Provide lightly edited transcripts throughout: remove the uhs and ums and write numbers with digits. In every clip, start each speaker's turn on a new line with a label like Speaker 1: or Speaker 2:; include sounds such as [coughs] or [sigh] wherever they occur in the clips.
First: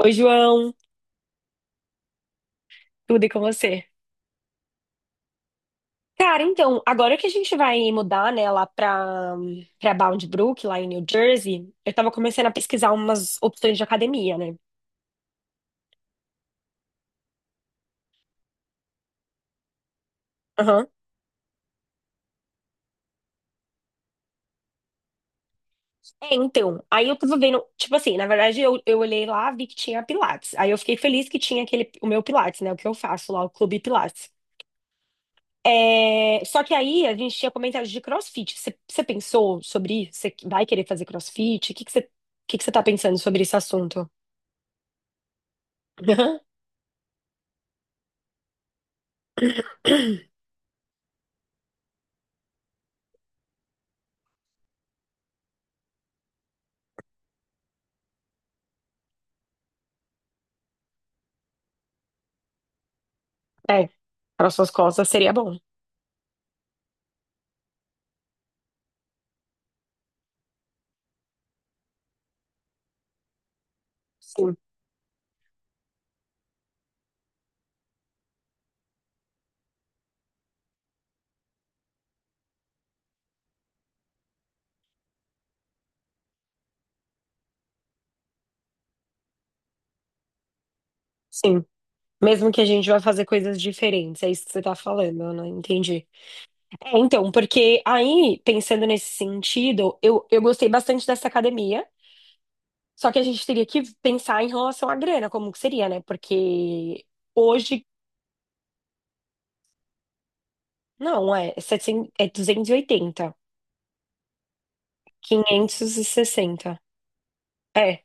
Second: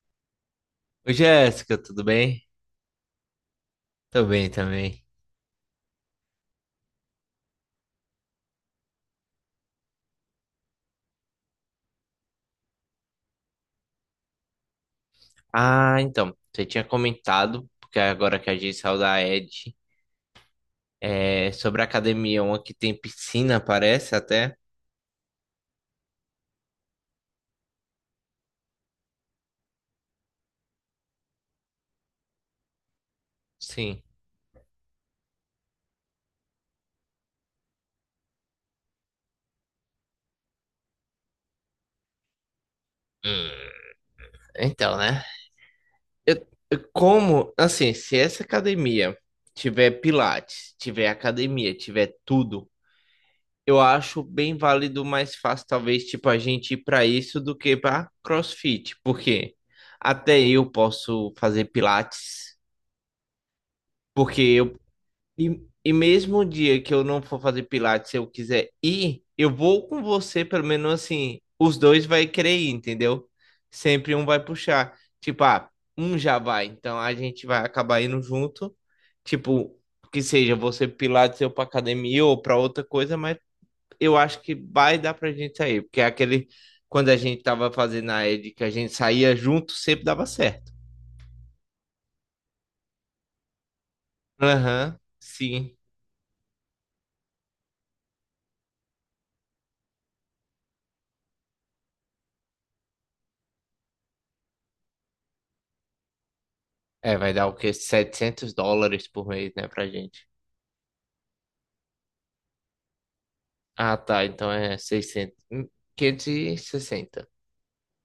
Speaker 1: Oi, João,
Speaker 2: Oi, Jéssica, tudo bem?
Speaker 1: tudo e com você?
Speaker 2: Tô bem também.
Speaker 1: Cara, então, agora que a gente vai mudar, né, lá pra Bound Brook, lá em New Jersey, eu tava começando a pesquisar umas opções de academia, né?
Speaker 2: Ah, então, você tinha comentado, porque agora que a gente saiu da Ed,
Speaker 1: Aham.
Speaker 2: sobre a academia, uma que tem piscina, parece até.
Speaker 1: É, então, aí eu tava vendo, tipo assim, na verdade eu olhei lá, vi que tinha Pilates. Aí eu fiquei feliz que tinha aquele, o meu Pilates, né, o que eu faço lá, o Clube
Speaker 2: Sim.
Speaker 1: Pilates. É, só que aí a gente tinha comentado de CrossFit. Você pensou sobre isso? Você vai querer fazer CrossFit? O que que você tá pensando sobre
Speaker 2: Hum,
Speaker 1: esse assunto?
Speaker 2: então, né?
Speaker 1: [laughs] Aham.
Speaker 2: Eu, como, assim, se essa academia tiver
Speaker 1: [coughs]
Speaker 2: pilates, tiver academia, tiver tudo, eu acho bem válido, mais fácil, talvez, tipo, a gente ir pra isso do que pra CrossFit, porque até eu posso fazer pilates.
Speaker 1: É,
Speaker 2: Porque
Speaker 1: para suas
Speaker 2: eu
Speaker 1: costas seria bom.
Speaker 2: E, mesmo o dia que eu não for fazer pilates, se eu quiser ir, eu vou com você, pelo menos assim, os dois vai querer ir, entendeu? Sempre um vai
Speaker 1: Sim,
Speaker 2: puxar. Tipo, ah, um já vai, então a gente vai acabar indo junto. Tipo, que seja você pro pilates, eu pra academia ou pra outra coisa, mas eu acho que vai dar pra gente sair, porque é aquele quando a gente tava fazendo a ED, que a gente saía junto, sempre dava certo.
Speaker 1: sim. Mesmo que a gente vá fazer coisas diferentes, é isso que você tá
Speaker 2: Aham,
Speaker 1: falando, eu não
Speaker 2: sim.
Speaker 1: entendi. É, então, porque aí, pensando nesse sentido, eu gostei bastante dessa academia, só que a gente teria que pensar em relação à grana, como que seria, né? Porque
Speaker 2: É, vai dar o quê?
Speaker 1: hoje,
Speaker 2: $700 por mês, né, pra gente.
Speaker 1: não, é, 700, é 280,
Speaker 2: Ah, tá, então é 600,
Speaker 1: 560.
Speaker 2: 560.
Speaker 1: É.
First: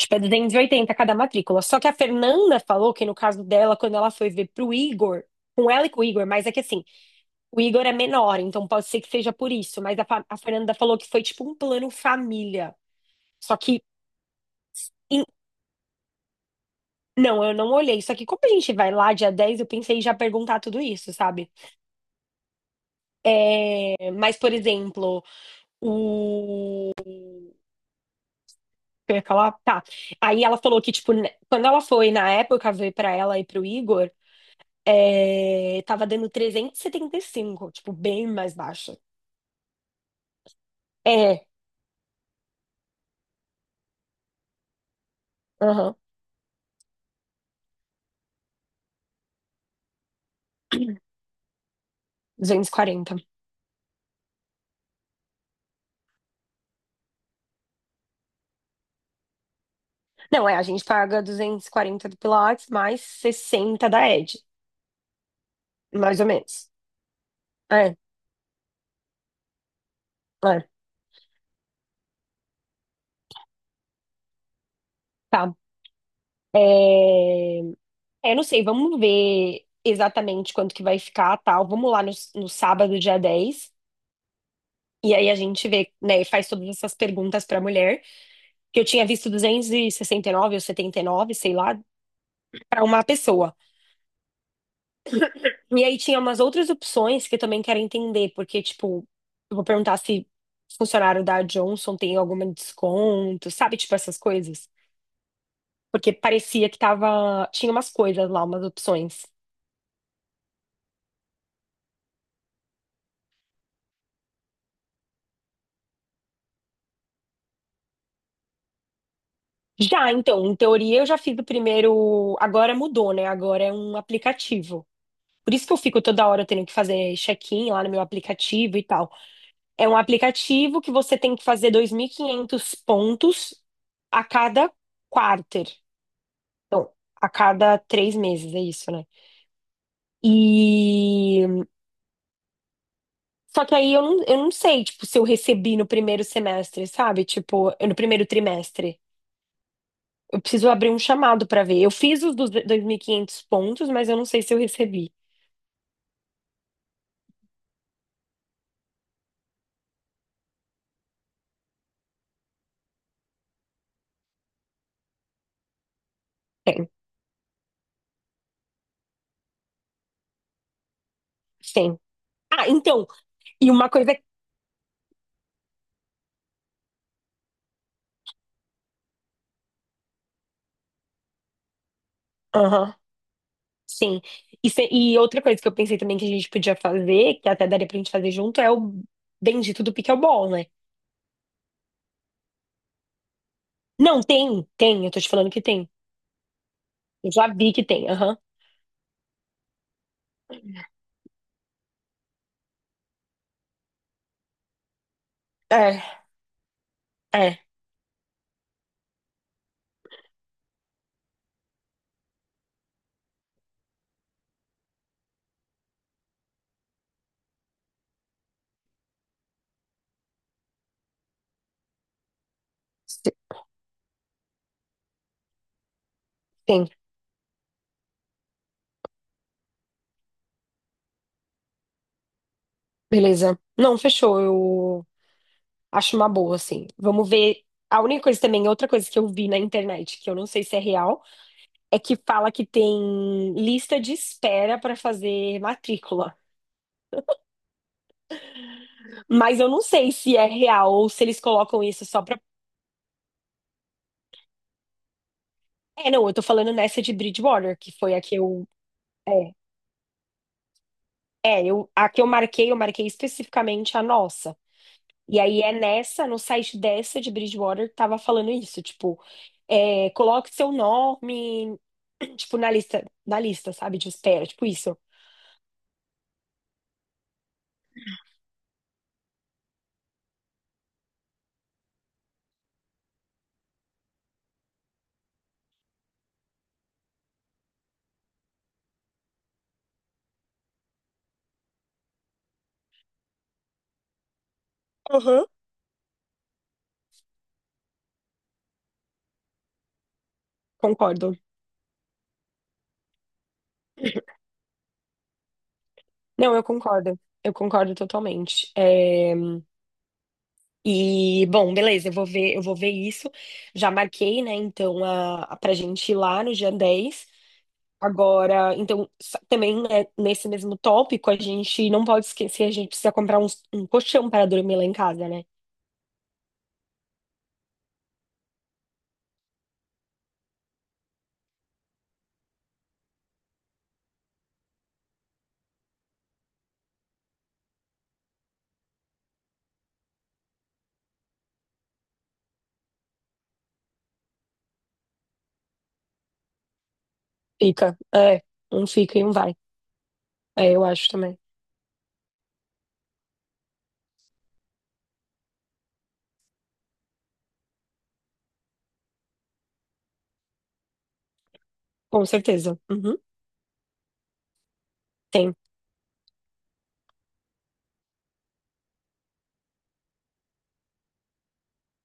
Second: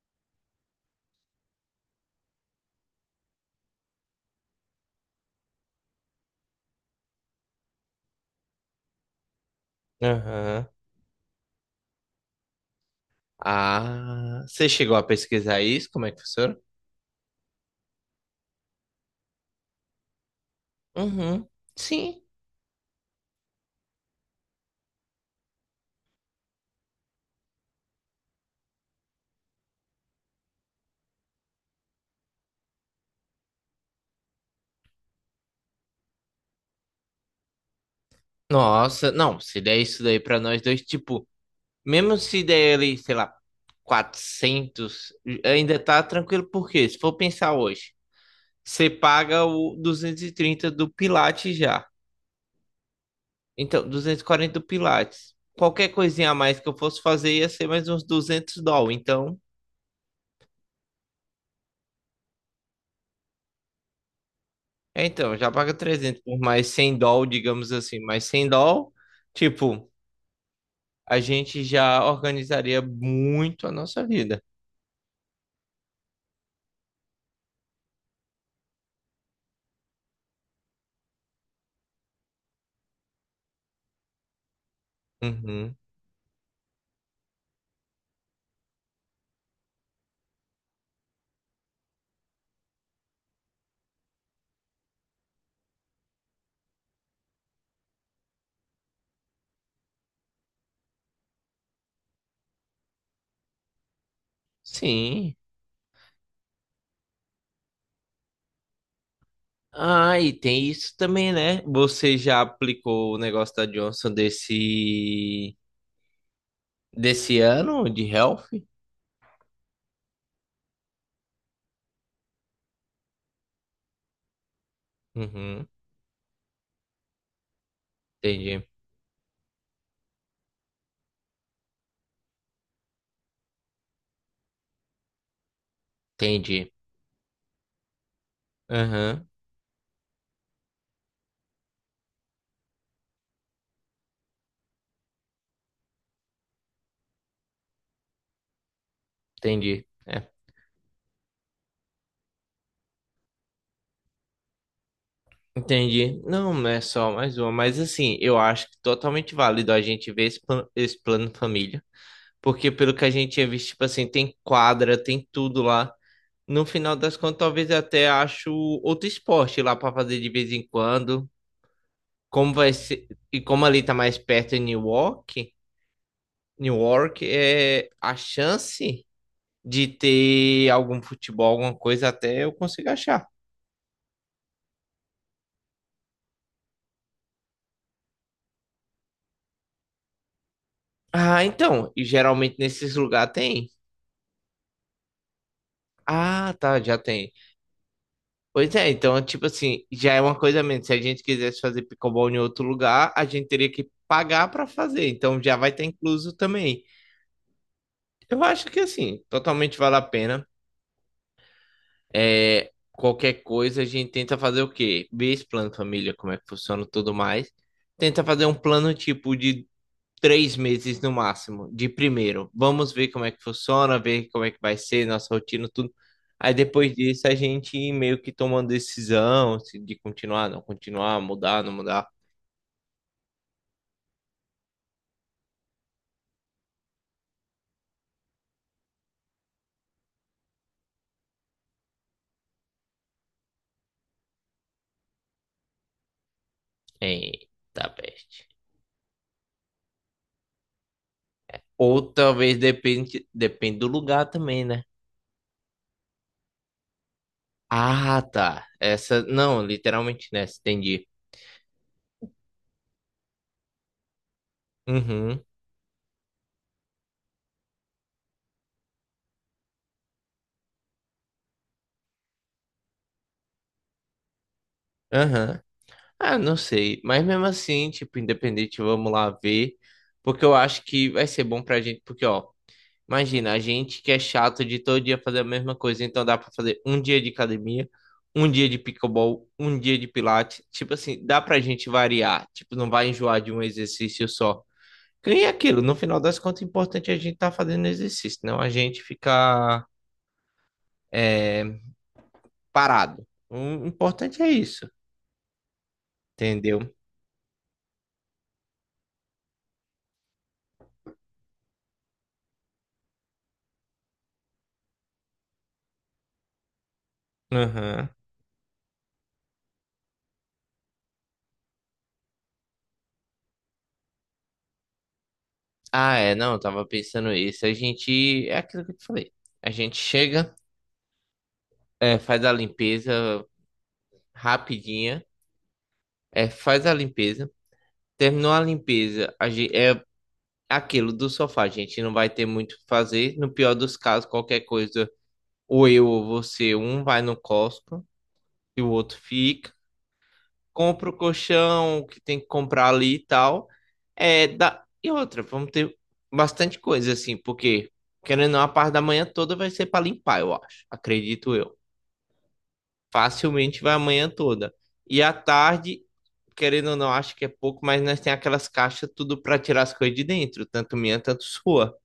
Speaker 1: Tipo, é 280 cada matrícula. Só que a Fernanda falou que no caso dela, quando ela foi ver pro Igor, com ela e com o Igor, mas é que assim, o Igor é menor, então pode ser que seja por isso. Mas a
Speaker 2: Aham.
Speaker 1: Fernanda falou que foi tipo um plano família. Só que,
Speaker 2: Ah, você chegou a
Speaker 1: em-
Speaker 2: pesquisar isso? Como é que funciona?
Speaker 1: não, eu não olhei. Só que como a gente vai lá dia 10, eu pensei em já perguntar tudo isso,
Speaker 2: Uhum.
Speaker 1: sabe?
Speaker 2: Sim.
Speaker 1: É, mas, por exemplo, o. Eu ia falar, tá. Aí ela falou que, tipo, né, quando ela foi na época ver pra ela e pro Igor. É, tava dando 375, tipo, bem mais baixo.
Speaker 2: Nossa, não, se der isso daí pra nós dois, tipo,
Speaker 1: É,
Speaker 2: mesmo se der ele, sei lá, 400, ainda
Speaker 1: aham,
Speaker 2: tá tranquilo, porque se for pensar hoje, você paga o 230 do Pilates já.
Speaker 1: 240.
Speaker 2: Então, 240 do Pilates. Qualquer coisinha a mais que eu fosse fazer ia ser mais uns 200 doll. Então,
Speaker 1: Não, é, a gente paga 240 do Pilates mais 60 da Ed,
Speaker 2: já paga
Speaker 1: mais
Speaker 2: 300
Speaker 1: ou
Speaker 2: por mais
Speaker 1: menos.
Speaker 2: 100 doll, digamos
Speaker 1: É,
Speaker 2: assim. Mais 100 doll, tipo,
Speaker 1: é,
Speaker 2: a gente já organizaria muito a nossa vida.
Speaker 1: tá. É, é, não sei, vamos ver exatamente quanto que vai ficar, tal. Vamos lá no sábado, dia 10. E aí a gente
Speaker 2: Uhum.
Speaker 1: vê, né, e faz todas essas perguntas pra mulher, que eu tinha visto duzentos e sessenta e nove ou 79, sei lá, pra uma pessoa. E aí tinha umas outras opções que eu também quero entender, porque, tipo, eu vou perguntar se funcionário da Johnson tem algum desconto, sabe? Tipo, essas coisas.
Speaker 2: Sim.
Speaker 1: Porque parecia que tava. Tinha umas coisas lá, umas opções.
Speaker 2: Ah, e tem isso também, né? Você já aplicou o negócio da Johnson desse ano de health?
Speaker 1: Já, então, em teoria eu já fiz o primeiro. Agora mudou, né? Agora é um aplicativo. Por isso
Speaker 2: Uhum.
Speaker 1: que eu fico toda hora tendo que fazer check-in lá no meu
Speaker 2: Entendi.
Speaker 1: aplicativo e tal. É um aplicativo que você tem que fazer 2.500 pontos a cada quarter.
Speaker 2: Entendi.
Speaker 1: Então, a cada 3 meses, é isso, né?
Speaker 2: Aham.
Speaker 1: E. Só que aí eu não sei, tipo, se eu recebi no primeiro semestre, sabe? Tipo, no primeiro trimestre.
Speaker 2: Entendi. É.
Speaker 1: Eu preciso abrir um chamado pra ver. Eu fiz os dos 2.500 pontos, mas eu não sei se eu recebi.
Speaker 2: Entendi. Não, é só mais uma, mas assim, eu acho que totalmente válido a gente ver esse plano família, porque pelo que a gente tinha visto, tipo assim, tem quadra, tem tudo lá. No
Speaker 1: Tem,
Speaker 2: final das contas, talvez eu até acho outro esporte lá para fazer de vez em quando.
Speaker 1: tem.
Speaker 2: Como
Speaker 1: Ah,
Speaker 2: vai ser,
Speaker 1: então,
Speaker 2: e como
Speaker 1: e
Speaker 2: ali
Speaker 1: uma
Speaker 2: tá
Speaker 1: coisa.
Speaker 2: mais perto em Newark, Newark é a chance de ter algum futebol, alguma coisa até eu consigo
Speaker 1: Aham,
Speaker 2: achar.
Speaker 1: sim. E, e outra coisa que eu pensei também que a gente podia fazer, que até daria pra gente fazer junto, é o bendito do pickleball, né?
Speaker 2: Ah, então, e geralmente nesses lugares tem.
Speaker 1: Não, tem, tem. Eu tô te falando que tem.
Speaker 2: Ah, tá, já tem.
Speaker 1: Eu já vi que tem. Aham.
Speaker 2: Pois é, então, tipo assim, já é uma coisa a menos. Se a gente quisesse fazer pickleball em outro lugar, a gente teria que pagar para fazer. Então já vai estar
Speaker 1: É,
Speaker 2: incluso também.
Speaker 1: é.
Speaker 2: Eu acho que assim, totalmente vale a pena. É, qualquer coisa a gente tenta fazer o quê? Ver esse plano de família, como é que funciona e tudo mais. Tenta fazer um plano tipo de 3 meses no máximo, de primeiro. Vamos ver como é
Speaker 1: Si-
Speaker 2: que funciona, ver como é que vai ser nossa rotina, tudo. Aí
Speaker 1: Sim,
Speaker 2: depois disso a gente meio que toma uma decisão se de continuar, não continuar, mudar, não mudar.
Speaker 1: beleza. Não, fechou. Eu acho uma boa, assim. Vamos ver. A única coisa também, outra coisa que eu vi na internet, que eu não sei se é real, é que fala que tem lista de espera para fazer matrícula.
Speaker 2: Eita peste.
Speaker 1: Mas eu não sei se é real ou se eles colocam
Speaker 2: Ou
Speaker 1: isso só para.
Speaker 2: talvez depende, depende do lugar também, né?
Speaker 1: É, não, eu tô falando nessa de Bridgewater, que foi
Speaker 2: Ah,
Speaker 1: a que
Speaker 2: tá.
Speaker 1: eu.
Speaker 2: Essa,
Speaker 1: É,
Speaker 2: não, literalmente nessa, entendi.
Speaker 1: é, a que eu marquei especificamente a nossa. E
Speaker 2: Uhum,
Speaker 1: aí é nessa, no site dessa de Bridgewater, que tava falando isso, tipo, é, coloque seu nome, [clears throat] tipo, na lista, sabe, de espera, tipo isso.
Speaker 2: aham. Ah, não sei. Mas mesmo assim, tipo, independente, vamos lá ver. Porque eu acho que vai ser bom pra gente, porque, ó. Imagina, a gente que é chato de todo dia fazer a mesma coisa, então dá pra fazer um dia de academia, um dia de pickleball, um dia de pilates. Tipo assim, dá pra gente variar. Tipo, não vai enjoar de um exercício só. E
Speaker 1: Aham.
Speaker 2: é aquilo, no final das contas, o importante é a gente estar tá fazendo exercício, não a gente ficar
Speaker 1: Concordo.
Speaker 2: é, parado. O
Speaker 1: [clears throat]
Speaker 2: importante é isso,
Speaker 1: Não, eu
Speaker 2: entendeu?
Speaker 1: concordo. Eu concordo totalmente. É. E, bom, beleza, eu vou ver isso. Já marquei, né? Então, pra gente ir lá no dia 10.
Speaker 2: Aham.
Speaker 1: Agora, então, também, né, nesse mesmo tópico, a gente não pode esquecer, a gente precisa comprar um colchão para dormir lá em casa, né?
Speaker 2: Ah, é, não, eu tava pensando isso. A gente, é aquilo que eu te falei. A gente chega, faz a limpeza rapidinha. É, faz a limpeza. Terminou a limpeza, a gente, é aquilo do sofá, a gente não vai ter muito o que fazer. No pior dos casos, qualquer coisa, ou eu ou você, um vai no
Speaker 1: Fica,
Speaker 2: Costco
Speaker 1: é,
Speaker 2: e
Speaker 1: um
Speaker 2: o
Speaker 1: fica
Speaker 2: outro
Speaker 1: e um vai.
Speaker 2: fica.
Speaker 1: É, eu acho
Speaker 2: Compra o
Speaker 1: também.
Speaker 2: colchão que tem que comprar ali e tal. É, dá... E outra, vamos ter bastante coisa assim, porque querendo ou não, a parte da manhã toda vai ser para limpar, eu acho. Acredito eu.
Speaker 1: Com certeza. Uhum,
Speaker 2: Facilmente vai a manhã toda. E à
Speaker 1: tem.
Speaker 2: tarde, querendo ou não, acho que é pouco, mas nós tem aquelas caixas tudo para tirar as coisas de dentro, tanto minha, tanto sua,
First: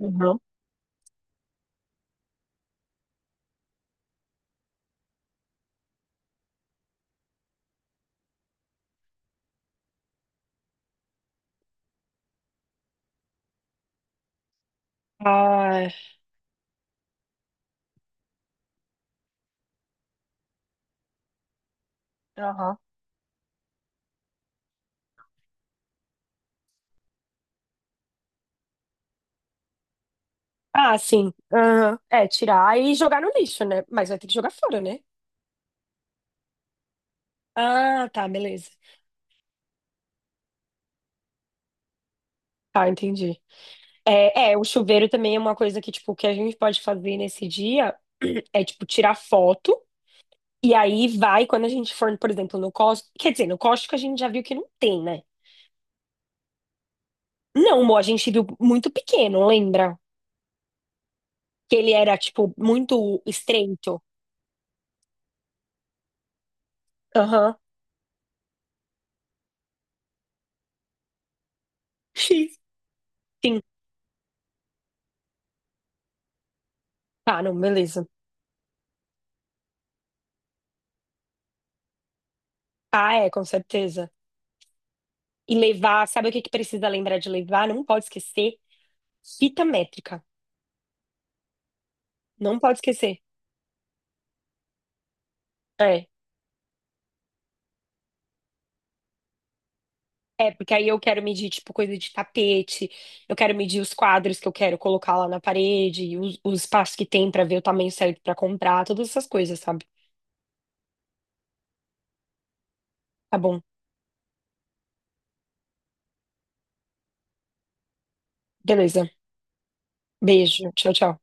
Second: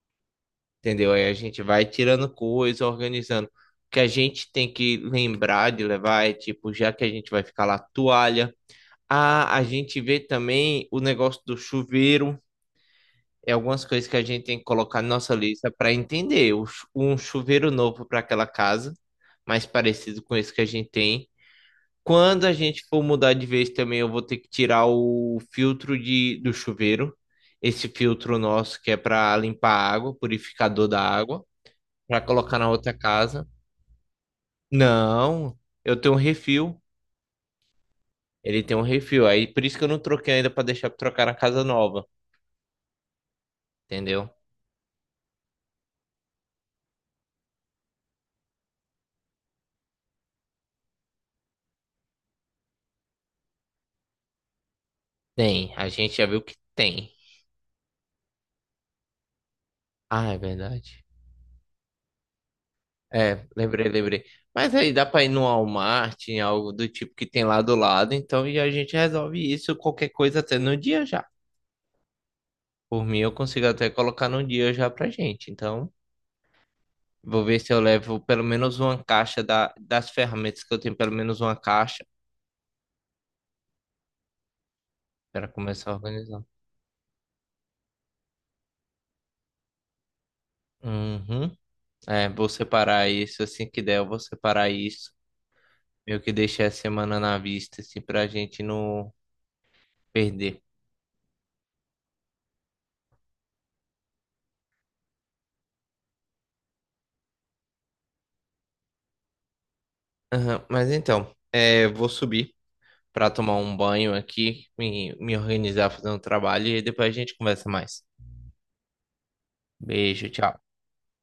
Speaker 1: Uhum.
Speaker 2: entendeu? Aí a gente vai tirando coisa, organizando. O que a gente tem que lembrar de levar é tipo, já que a gente vai ficar lá, toalha. Ah, a gente vê também o negócio do chuveiro. É algumas coisas que a gente tem que colocar na nossa lista
Speaker 1: Ah,
Speaker 2: para entender. O chu- um chuveiro novo para aquela casa, mais parecido com esse que a gente tem. Quando a
Speaker 1: aham.
Speaker 2: gente for mudar de vez também, eu vou ter que tirar o filtro do chuveiro. Esse filtro nosso que é para limpar a água, purificador
Speaker 1: Ah,
Speaker 2: da
Speaker 1: sim.
Speaker 2: água,
Speaker 1: Aham.
Speaker 2: para
Speaker 1: É,
Speaker 2: colocar na
Speaker 1: tirar
Speaker 2: outra
Speaker 1: e jogar no
Speaker 2: casa.
Speaker 1: lixo, né? Mas vai ter que jogar fora, né?
Speaker 2: Não, eu tenho um refil.
Speaker 1: Ah, tá,
Speaker 2: Ele
Speaker 1: beleza.
Speaker 2: tem um refil. Aí por isso que eu não troquei ainda para deixar para trocar na casa nova,
Speaker 1: Tá, entendi.
Speaker 2: entendeu?
Speaker 1: É, é, o chuveiro também é uma coisa que, tipo, que a gente pode fazer nesse dia [clears throat] é, tipo, tirar foto e aí vai, quando a gente for, por exemplo, no Costco. Quer dizer, no Costco a gente já viu que não tem, né?
Speaker 2: Tem, a gente já viu que tem.
Speaker 1: Não, amor, a gente viu muito pequeno, lembra?
Speaker 2: Ah, é verdade.
Speaker 1: Que ele era, tipo, muito
Speaker 2: É, lembrei,
Speaker 1: estreito.
Speaker 2: lembrei. Mas aí dá para ir no Walmart, em algo do tipo que tem
Speaker 1: Aham.
Speaker 2: lá do lado, então e a gente resolve isso, qualquer coisa até no dia já.
Speaker 1: X.
Speaker 2: Por mim, eu
Speaker 1: Sim.
Speaker 2: consigo até colocar num dia já pra gente. Então,
Speaker 1: Tá,
Speaker 2: vou
Speaker 1: não,
Speaker 2: ver se eu
Speaker 1: beleza.
Speaker 2: levo pelo menos uma caixa das ferramentas que eu tenho, pelo menos uma caixa
Speaker 1: Ah, é, com certeza.
Speaker 2: para
Speaker 1: E
Speaker 2: começar a
Speaker 1: levar, sabe o que
Speaker 2: organizar.
Speaker 1: que precisa lembrar de levar? Não pode esquecer. Fita métrica.
Speaker 2: Uhum. É, vou
Speaker 1: Não pode
Speaker 2: separar
Speaker 1: esquecer.
Speaker 2: isso assim que der, eu vou separar isso.
Speaker 1: É.
Speaker 2: Meio que deixar a semana na vista, assim, pra gente não
Speaker 1: É,
Speaker 2: perder.
Speaker 1: porque aí eu quero medir, tipo, coisa de tapete, eu quero medir os quadros que eu quero colocar lá na parede, o espaço que tem pra ver o tamanho certo pra comprar, todas essas coisas, sabe?
Speaker 2: Aham, mas então, é, vou subir pra
Speaker 1: Tá
Speaker 2: tomar
Speaker 1: bom.
Speaker 2: um banho aqui, me organizar, fazer um trabalho e depois a gente conversa mais.
Speaker 1: Beleza.
Speaker 2: Beijo, tchau.
Speaker 1: Beijo. Tchau, tchau.